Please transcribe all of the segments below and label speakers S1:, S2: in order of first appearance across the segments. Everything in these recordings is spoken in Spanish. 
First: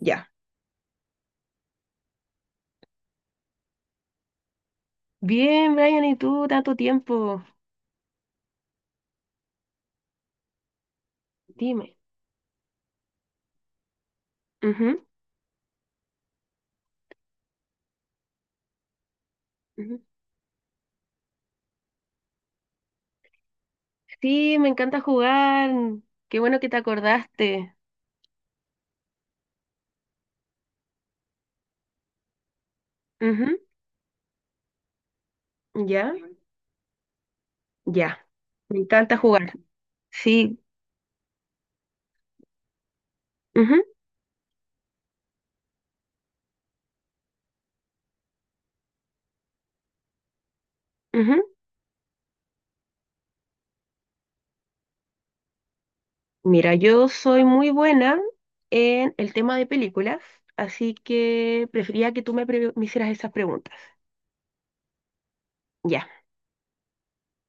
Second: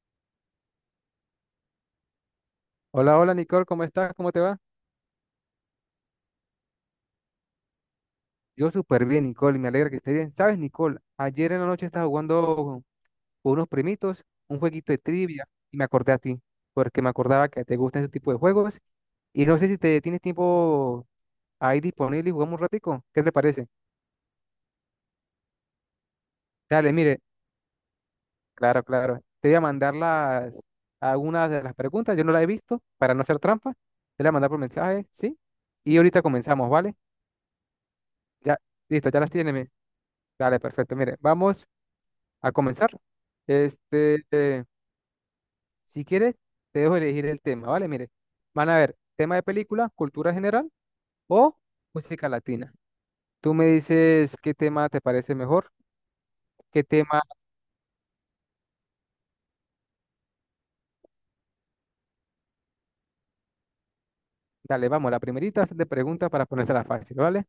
S1: Ya.
S2: Hola, hola Nicole, ¿cómo estás? ¿Cómo te va?
S1: Bien, Brian, ¿y tú tanto tiempo?
S2: Yo súper bien, Nicole, y me alegra que estés bien. ¿Sabes, Nicole? Ayer en la noche
S1: Dime.
S2: estaba jugando con unos primitos un jueguito de
S1: Ujú,
S2: trivia y me acordé a ti, porque me acordaba que te gustan ese tipo de juegos y no sé si
S1: ujú.
S2: te tienes tiempo ahí disponible y jugamos un ratico. ¿Qué te parece?
S1: Sí, me encanta jugar. Qué bueno que te
S2: Dale, mire,
S1: acordaste.
S2: claro, claro. Te voy a mandar algunas de las preguntas, yo no las he visto, para no hacer trampa. Te las voy a mandar por mensaje, ¿sí?
S1: Ujú,
S2: Y
S1: ya,
S2: ahorita comenzamos, ¿vale?
S1: ya.
S2: Ya,
S1: Me
S2: listo,
S1: encanta
S2: ya las
S1: jugar.
S2: tienes. Dale,
S1: Sí.
S2: perfecto. Mire, vamos a comenzar. Este, eh, si quieres, te dejo elegir el tema, ¿vale? Mire, van a ver tema de película, cultura general
S1: Ujú, ujú.
S2: o música latina. Tú me dices qué tema te parece mejor,
S1: Mira,
S2: qué
S1: yo
S2: tema,
S1: soy muy buena en el tema de películas, así que prefería que tú me hicieras esas preguntas.
S2: dale, vamos, la primerita de
S1: Ya,
S2: preguntas para ponérsela fácil, ¿vale?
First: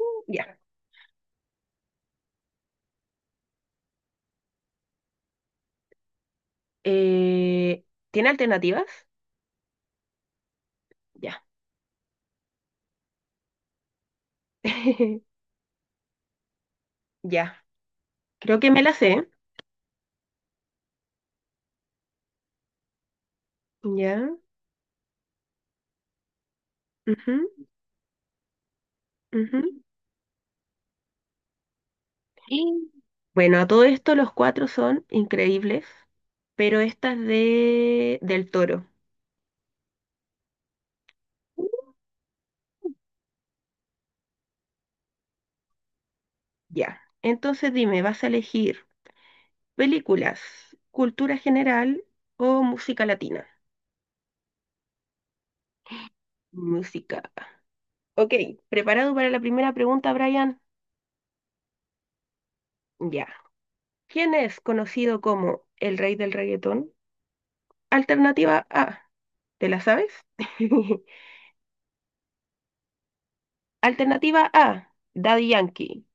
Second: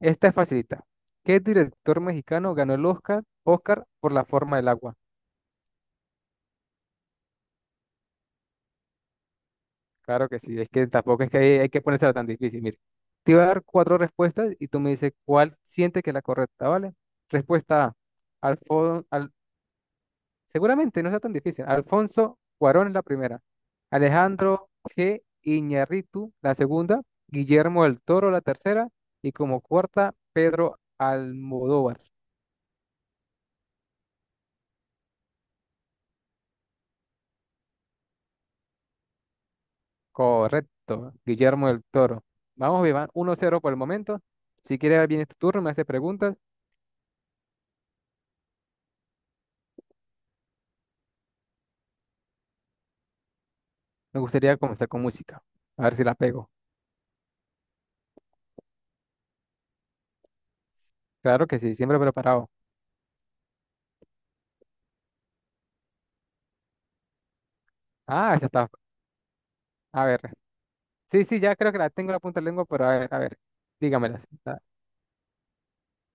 S2: Esta es
S1: ya.
S2: facilita. ¿Qué director mexicano ganó el Oscar por La forma del agua?
S1: Eh, ¿Tiene alternativas?
S2: Claro que sí, es que tampoco es que
S1: Ya.
S2: hay que ponérsela tan difícil. Mire, te voy a dar cuatro respuestas y tú me dices cuál siente que es la correcta, ¿vale?
S1: Ya.
S2: Respuesta A,
S1: Creo que me las
S2: Alfon,
S1: sé.
S2: al, seguramente no sea tan difícil. Alfonso Cuarón es la primera.
S1: Ya.
S2: Alejandro G. Iñárritu, la segunda.
S1: Ujú,
S2: Guillermo del Toro, la tercera. Y
S1: ujú.
S2: como cuarta, Pedro Almodóvar.
S1: Y bueno, a todo esto los cuatro son increíbles, pero esta es de del Toro.
S2: Correcto, Guillermo del Toro. Vamos, Iván, uno cero por el momento. Si quieres, viene tu turno, me haces preguntas.
S1: Ya. Entonces dime, ¿vas a elegir películas, cultura general o música latina?
S2: Me gustaría comenzar con música. A ver si la pego.
S1: Música. Ok, ¿preparado para la primera pregunta, Brian?
S2: Claro que sí, siempre preparado.
S1: Ya. ¿Quién es conocido como el rey del reggaetón?
S2: Ah, esa
S1: Alternativa
S2: está.
S1: A. ¿Te la
S2: A
S1: sabes?
S2: ver. Sí, sí, ya creo que la tengo en la punta de la lengua, pero a ver, a ver. Dígamela.
S1: Alternativa
S2: Ah,
S1: A, Daddy Yankee.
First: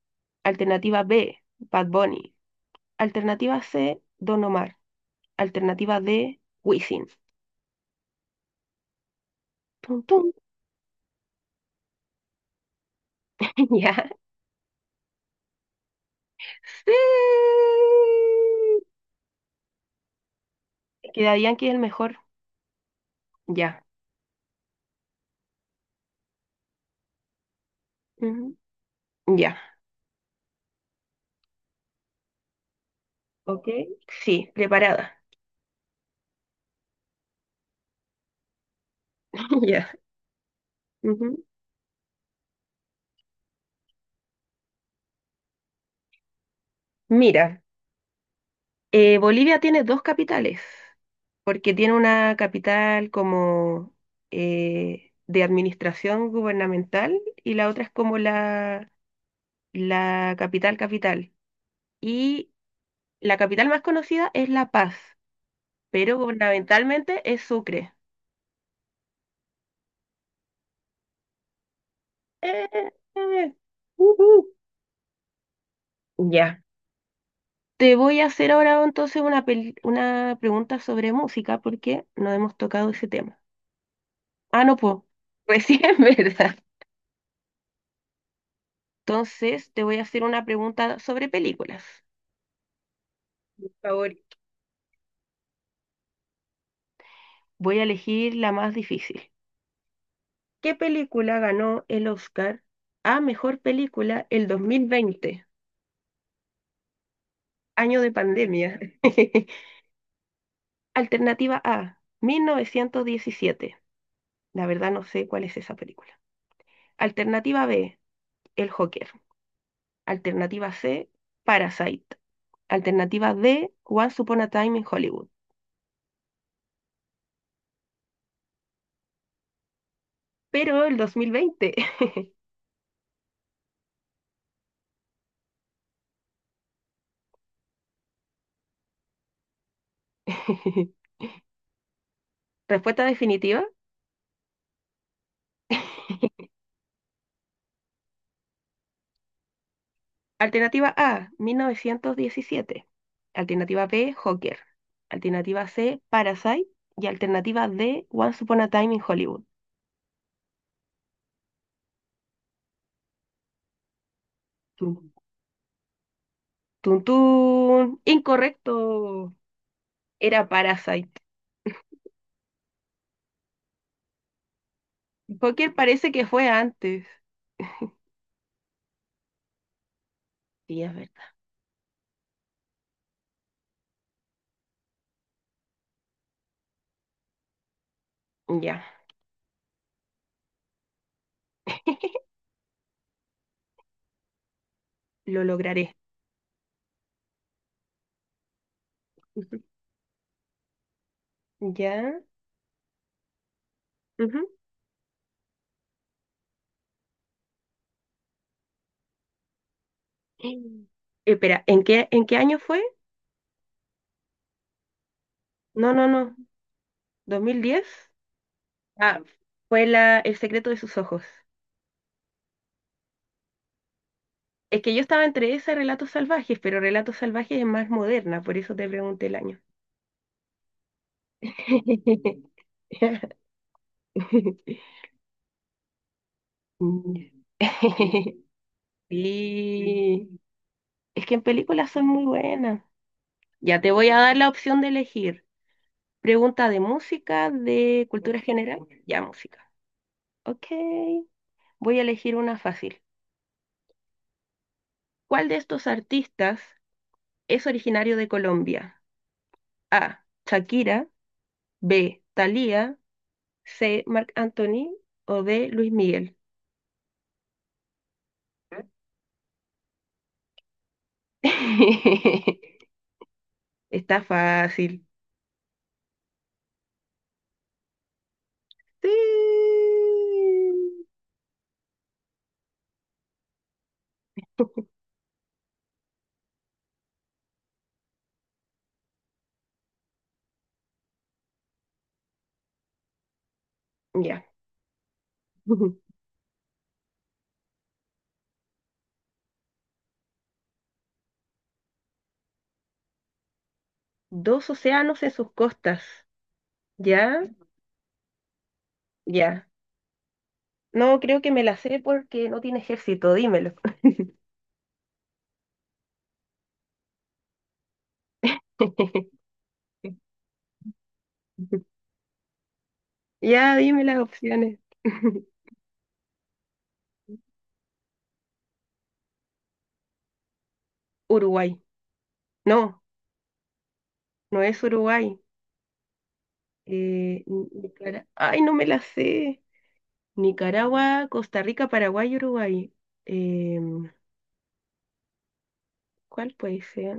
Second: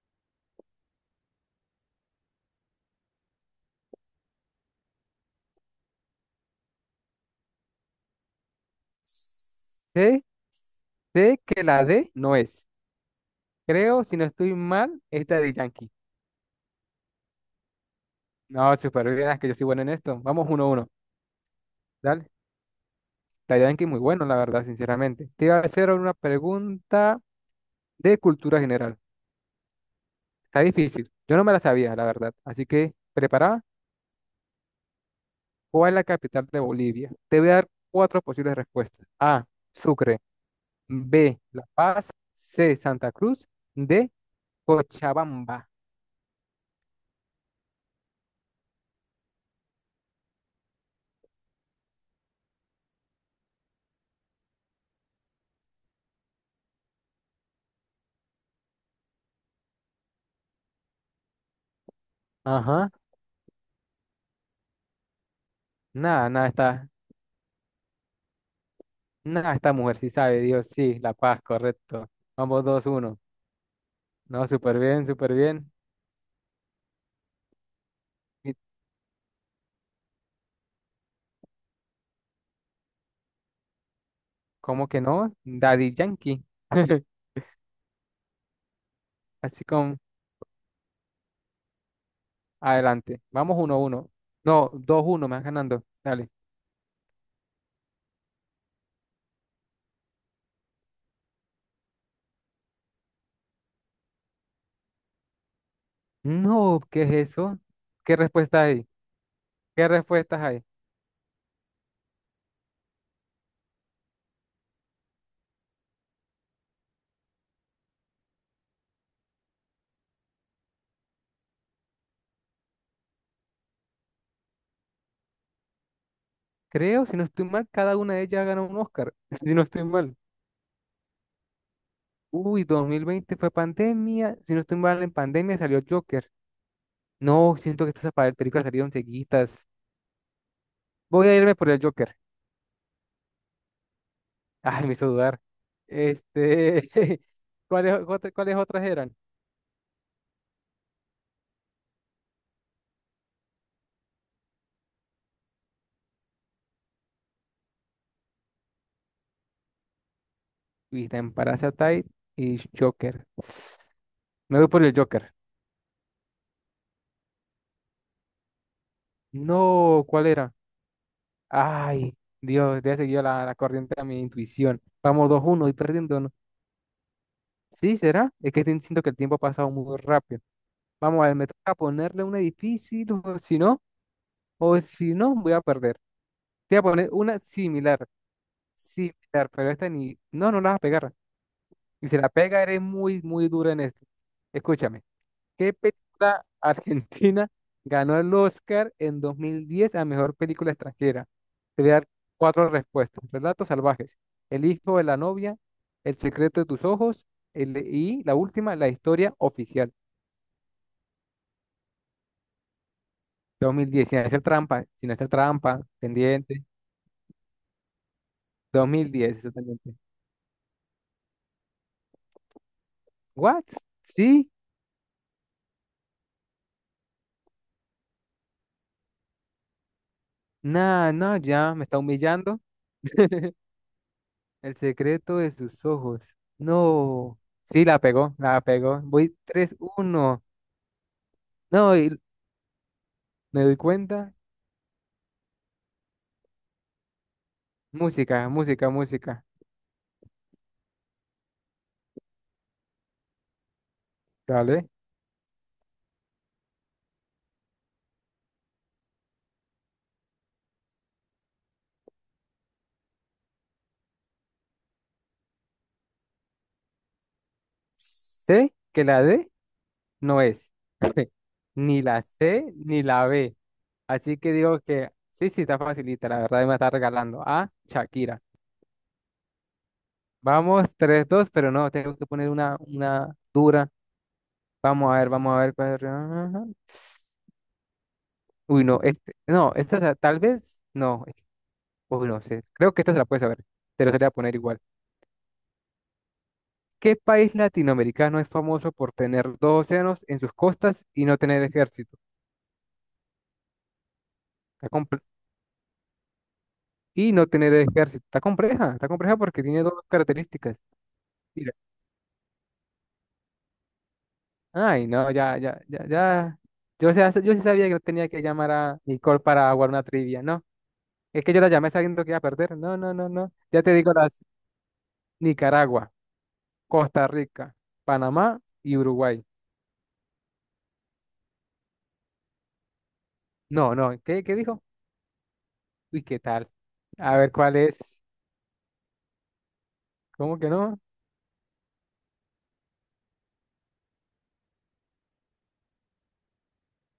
S1: Alternativa B, Bad Bunny. Alternativa C, Don Omar. Alternativa D, Wisin. Tum,
S2: Sé,
S1: tum.
S2: sé que la D no es. Creo,
S1: Ya.
S2: si no estoy mal, es de Yankee.
S1: Sí.
S2: No, súper bien, es que yo soy bueno en esto. Vamos uno a uno.
S1: Quedarían que es el mejor.
S2: Dale. La
S1: Ya.
S2: Yankee es muy bueno, la verdad, sinceramente. Te iba a hacer una pregunta de
S1: Ujú.
S2: cultura general.
S1: Ya.
S2: Está difícil. Yo no me la sabía, la verdad. Así que, ¿preparada?
S1: Ok. Sí, preparada.
S2: ¿Cuál es la capital de Bolivia? Te voy a dar cuatro posibles respuestas. A,
S1: Ya.
S2: Sucre. B,
S1: Ujú.
S2: La Paz. C, Santa Cruz. D, Cochabamba.
S1: Mira, Bolivia tiene dos capitales, porque tiene una capital como de administración gubernamental y la otra es como la capital capital. Y
S2: Ajá.
S1: la capital más conocida es La Paz, pero
S2: Nada, nada está.
S1: gubernamentalmente es Sucre.
S2: Nada, esta mujer sí sabe, Dios, sí, La Paz, correcto. Vamos, dos,
S1: Eh,
S2: uno.
S1: eh,
S2: No,
S1: ujú.
S2: súper bien, súper bien.
S1: Ya. Te voy a hacer
S2: ¿Y
S1: ahora entonces una pregunta sobre música porque no hemos tocado ese tema. Ah, no,
S2: ¿Cómo
S1: pues,
S2: que no? Daddy
S1: recién,
S2: Yankee.
S1: ¿verdad?
S2: Así
S1: Entonces te voy
S2: con,
S1: a hacer una pregunta sobre películas.
S2: adelante. Vamos,
S1: Por
S2: uno, uno.
S1: favor.
S2: No, dos, uno, me vas ganando. Dale.
S1: Voy a elegir la más difícil. ¿Qué película ganó el Oscar a mejor película el 2020,
S2: No, ¿qué es eso?
S1: año de
S2: ¿Qué respuesta
S1: pandemia?
S2: hay? ¿Qué respuestas hay?
S1: Alternativa A, 1917. La verdad no sé cuál es esa película. Alternativa B, El Joker. Alternativa C, Parasite. Alternativa D, Once Upon a Time in Hollywood.
S2: Creo, si no estoy mal, cada una de ellas ganó un Oscar, si no estoy mal.
S1: Pero el 2020.
S2: Uy, 2020 fue pandemia, si no estoy mal, en pandemia salió Joker. No, siento que estas películas salieron seguidas. Voy a irme por el Joker.
S1: Respuesta definitiva.
S2: Ay, me hizo dudar. Este, ¿ cuáles otras eran?
S1: Alternativa A, 1917. Alternativa B, Joker. Alternativa C, Parasite. Y alternativa D, Once Upon a Time in Hollywood.
S2: Vista en Parasite y Joker. Me voy por el
S1: Tun,
S2: Joker.
S1: tun, tun. Incorrecto.
S2: No, ¿cuál
S1: Era
S2: era?
S1: Parasite.
S2: Ay, Dios, le he seguido la corriente a mi intuición. Vamos 2-1 y
S1: Joker parece
S2: perdiendo,
S1: que
S2: ¿no?
S1: fue antes.
S2: Sí, ¿será? Es que siento que el tiempo ha pasado muy rápido.
S1: Sí, es verdad.
S2: Vamos a ver, me toca ponerle una difícil, o si no, voy a perder. Te voy a poner una similar,
S1: Ya,
S2: similar, pero esta ni... No, no la vas a pegar. Y si la pega, eres muy, muy dura en esto. Escúchame,
S1: lo
S2: ¿qué
S1: lograré.
S2: película argentina ganó el Oscar en
S1: Ujú.
S2: 2010 a mejor película extranjera? Te voy a dar
S1: Ya.
S2: cuatro respuestas. Relatos salvajes,
S1: Ujú.
S2: El hijo de la novia, El secreto de tus ojos, y la última, La historia oficial.
S1: Eh, espera, en qué año fue?
S2: 2010, sin hacer trampa, sin hacer trampa,
S1: No, no, no.
S2: pendiente.
S1: ¿2010?
S2: dos mil
S1: Ah,
S2: diez
S1: fue
S2: exactamente.
S1: El secreto de sus ojos.
S2: ¿What? ¿Sí?
S1: Es que yo estaba entre ese y Relatos Salvajes, pero Relatos Salvajes es más moderna, por eso te pregunté el año.
S2: Nah, no, ya me está humillando. El secreto de sus ojos. No. Sí, la pegó, la pegó. Voy tres
S1: Sí.
S2: uno.
S1: Es que en películas
S2: No,
S1: son
S2: y
S1: muy buenas.
S2: me doy
S1: Ya te voy a
S2: cuenta.
S1: dar la opción de elegir. Pregunta de música, de cultura
S2: Música,
S1: general.
S2: música,
S1: Ya,
S2: música.
S1: música. Ok, voy a elegir una fácil.
S2: Dale.
S1: ¿Cuál de estos artistas es originario de Colombia? A. Shakira, B. Thalía, C. Marc Anthony o D. Luis Miguel.
S2: Sé que la D no es. Ni la C ni la B.
S1: Está
S2: Así que digo
S1: fácil.
S2: que sí, sí, está facilita. La verdad me está regalando a Shakira.
S1: Sí.
S2: Vamos, tres dos, pero no, tengo que poner una dura. Vamos a ver, vamos a ver. Ajá. Uy, no, este, no, esta tal vez, no, uy, no sé, creo que esta se la puedes saber, te lo voy a
S1: Ya.
S2: poner igual. ¿Qué país latinoamericano es famoso por tener dos océanos en sus costas y no tener ejército?
S1: Dos
S2: Está
S1: océanos
S2: comple-
S1: en sus costas.
S2: y
S1: ¿Ya?
S2: no tener ejército, está compleja porque
S1: Ya.
S2: tiene dos características.
S1: No, creo que me
S2: Mira,
S1: la sé porque no tiene ejército, dímelo.
S2: ay, no, ya, ya, ya, ya. Yo sí sabía que no tenía que llamar a Nicole para jugar una trivia, no. Es que yo la llamé sabiendo que iba a perder. No, no, no, no.
S1: Ya,
S2: Ya te
S1: dime
S2: digo
S1: las
S2: las.
S1: opciones.
S2: Nicaragua. Costa Rica, Panamá y Uruguay.
S1: Uruguay. No,
S2: No, no, ¿qué
S1: no es
S2: dijo?
S1: Uruguay.
S2: Uy, ¿qué tal? A ver cuál es.
S1: Nicara- Ay, no me las sé.
S2: ¿Cómo que no?
S1: Nicaragua, Costa Rica, Paraguay, y Uruguay. Em, ¿Cuál puede ser?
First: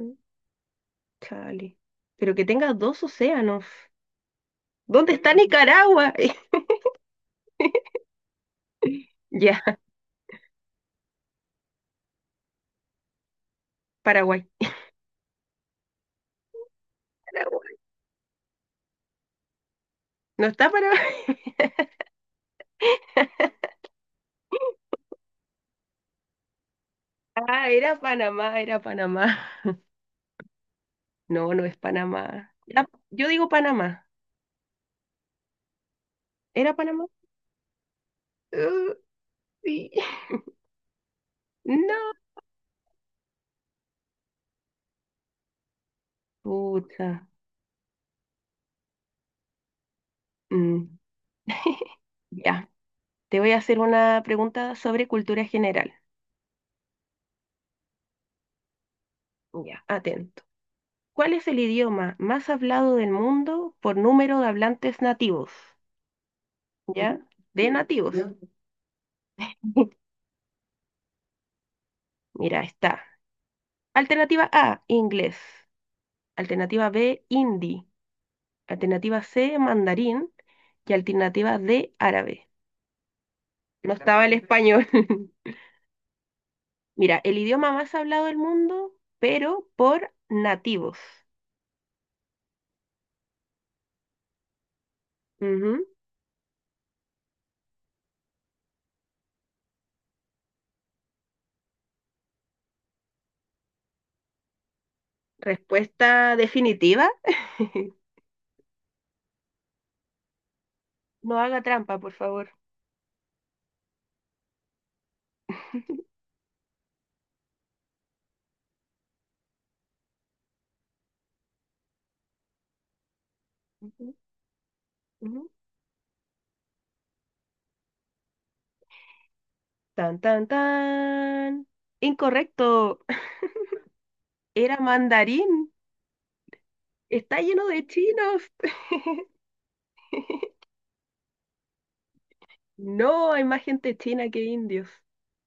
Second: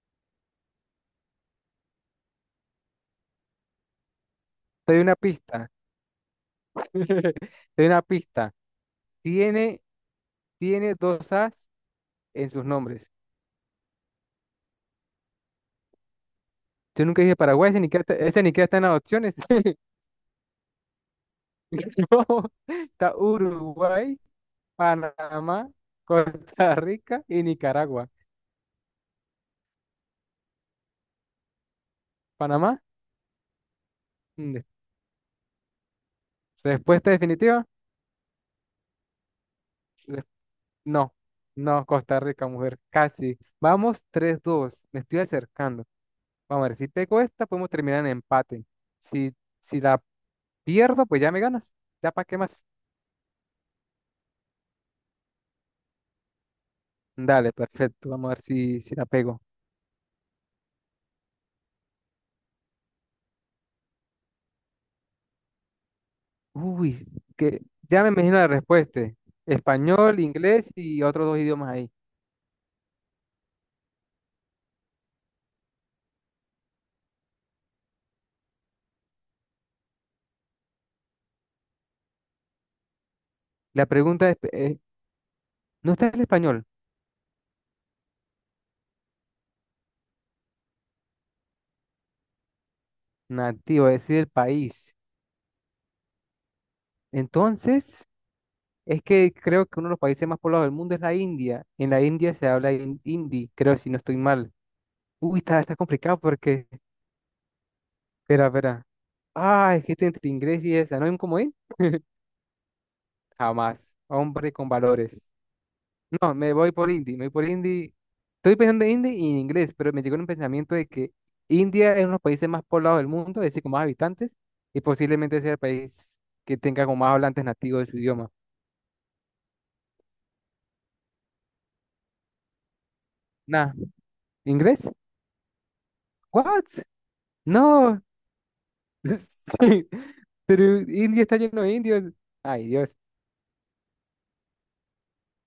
S1: Chale. Pero que tenga dos océanos.
S2: Te doy
S1: ¿Dónde
S2: una
S1: está
S2: pista.
S1: Nicaragua?
S2: Te doy una pista.
S1: Ya,
S2: Tiene, tiene dos as en sus nombres.
S1: Paraguay.
S2: Yo nunca dije Paraguay,
S1: Paraguay.
S2: ese ni que está en las opciones.
S1: No está Paraguay.
S2: No, está Uruguay, Panamá, Costa Rica y
S1: Ah, era
S2: Nicaragua.
S1: Panamá, era Panamá. No, no es Panamá.
S2: Panamá,
S1: Ya, yo digo Panamá.
S2: mm,
S1: ¿Era Panamá?
S2: respuesta definitiva.
S1: Uh, sí.
S2: No, no,
S1: No.
S2: Costa Rica, mujer, casi. Vamos tres dos, me estoy acercando. Vamos a ver, si
S1: Pucha.
S2: pego esta, podemos terminar en empate. Si, si la
S1: Mm,
S2: pierdo, pues ya me ganas. Ya para qué más.
S1: ya, te voy a hacer una pregunta sobre cultura general.
S2: Dale, perfecto. Vamos a ver si la pego.
S1: Ya, atento. ¿Cuál es el idioma más hablado del mundo por número de hablantes nativos?
S2: Uy,
S1: ¿Ya?
S2: que
S1: De
S2: ya me
S1: nativos.
S2: imagino la respuesta. Español, inglés y otros dos idiomas ahí.
S1: Mira, está. Alternativa A, inglés. Alternativa B, hindi. Alternativa C, mandarín. Y alternativa D, árabe.
S2: La
S1: No estaba
S2: pregunta
S1: el
S2: es,
S1: español.
S2: ¿no está el español?
S1: Mira, el idioma más hablado del mundo, pero por nativos.
S2: Nativo, es decir, el país.
S1: Ujú.
S2: Entonces, es que creo que uno de los países más poblados del mundo es la India. En la India se habla hindi, creo, si no estoy mal. Uy, está complicado
S1: Respuesta
S2: porque.
S1: definitiva.
S2: Espera, espera. Ah, es que está entre inglés y esa. ¿No hay un
S1: No
S2: comodín?
S1: haga trampa, por favor.
S2: Jamás. Hombre con valores. No, me voy por hindi. Me voy por hindi. Estoy pensando en hindi y en inglés, pero me llegó un pensamiento de que India es uno de los países más poblados del mundo, es decir, con más
S1: Ujú,
S2: habitantes, y posiblemente
S1: ujú.
S2: sea el país que tenga con más hablantes nativos de su idioma.
S1: Tan, tan, tan. Incorrecto.
S2: Nah,
S1: Era
S2: ¿inglés?
S1: mandarín.
S2: ¿What?
S1: Está lleno de
S2: No,
S1: chinos.
S2: sí, pero India está lleno de indios. Ay, Dios.
S1: No, hay más gente china que indios.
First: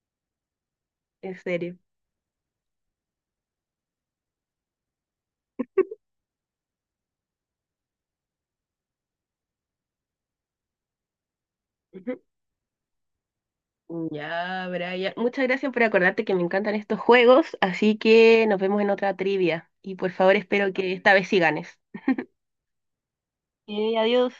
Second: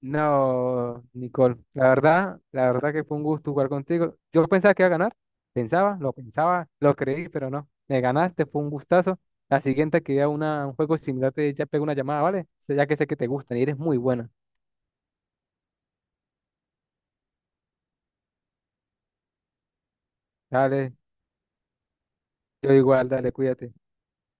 S2: No,
S1: En
S2: Nicole,
S1: serio.
S2: la verdad que fue un gusto jugar contigo. Yo pensaba que iba a ganar, pensaba, lo creí, pero no. Me ganaste, fue un gustazo. La siguiente que vea un juego similar, te ya pego una llamada, ¿vale? Ya que sé que te gustan y eres muy
S1: Ujú.
S2: buena.
S1: Ya, Brian. Muchas gracias por acordarte que me encantan estos juegos. Así que nos vemos en otra trivia. Y por favor, espero que
S2: Dale,
S1: esta vez sí ganes.
S2: yo igual, dale, cuídate.
S1: Ok, adiós.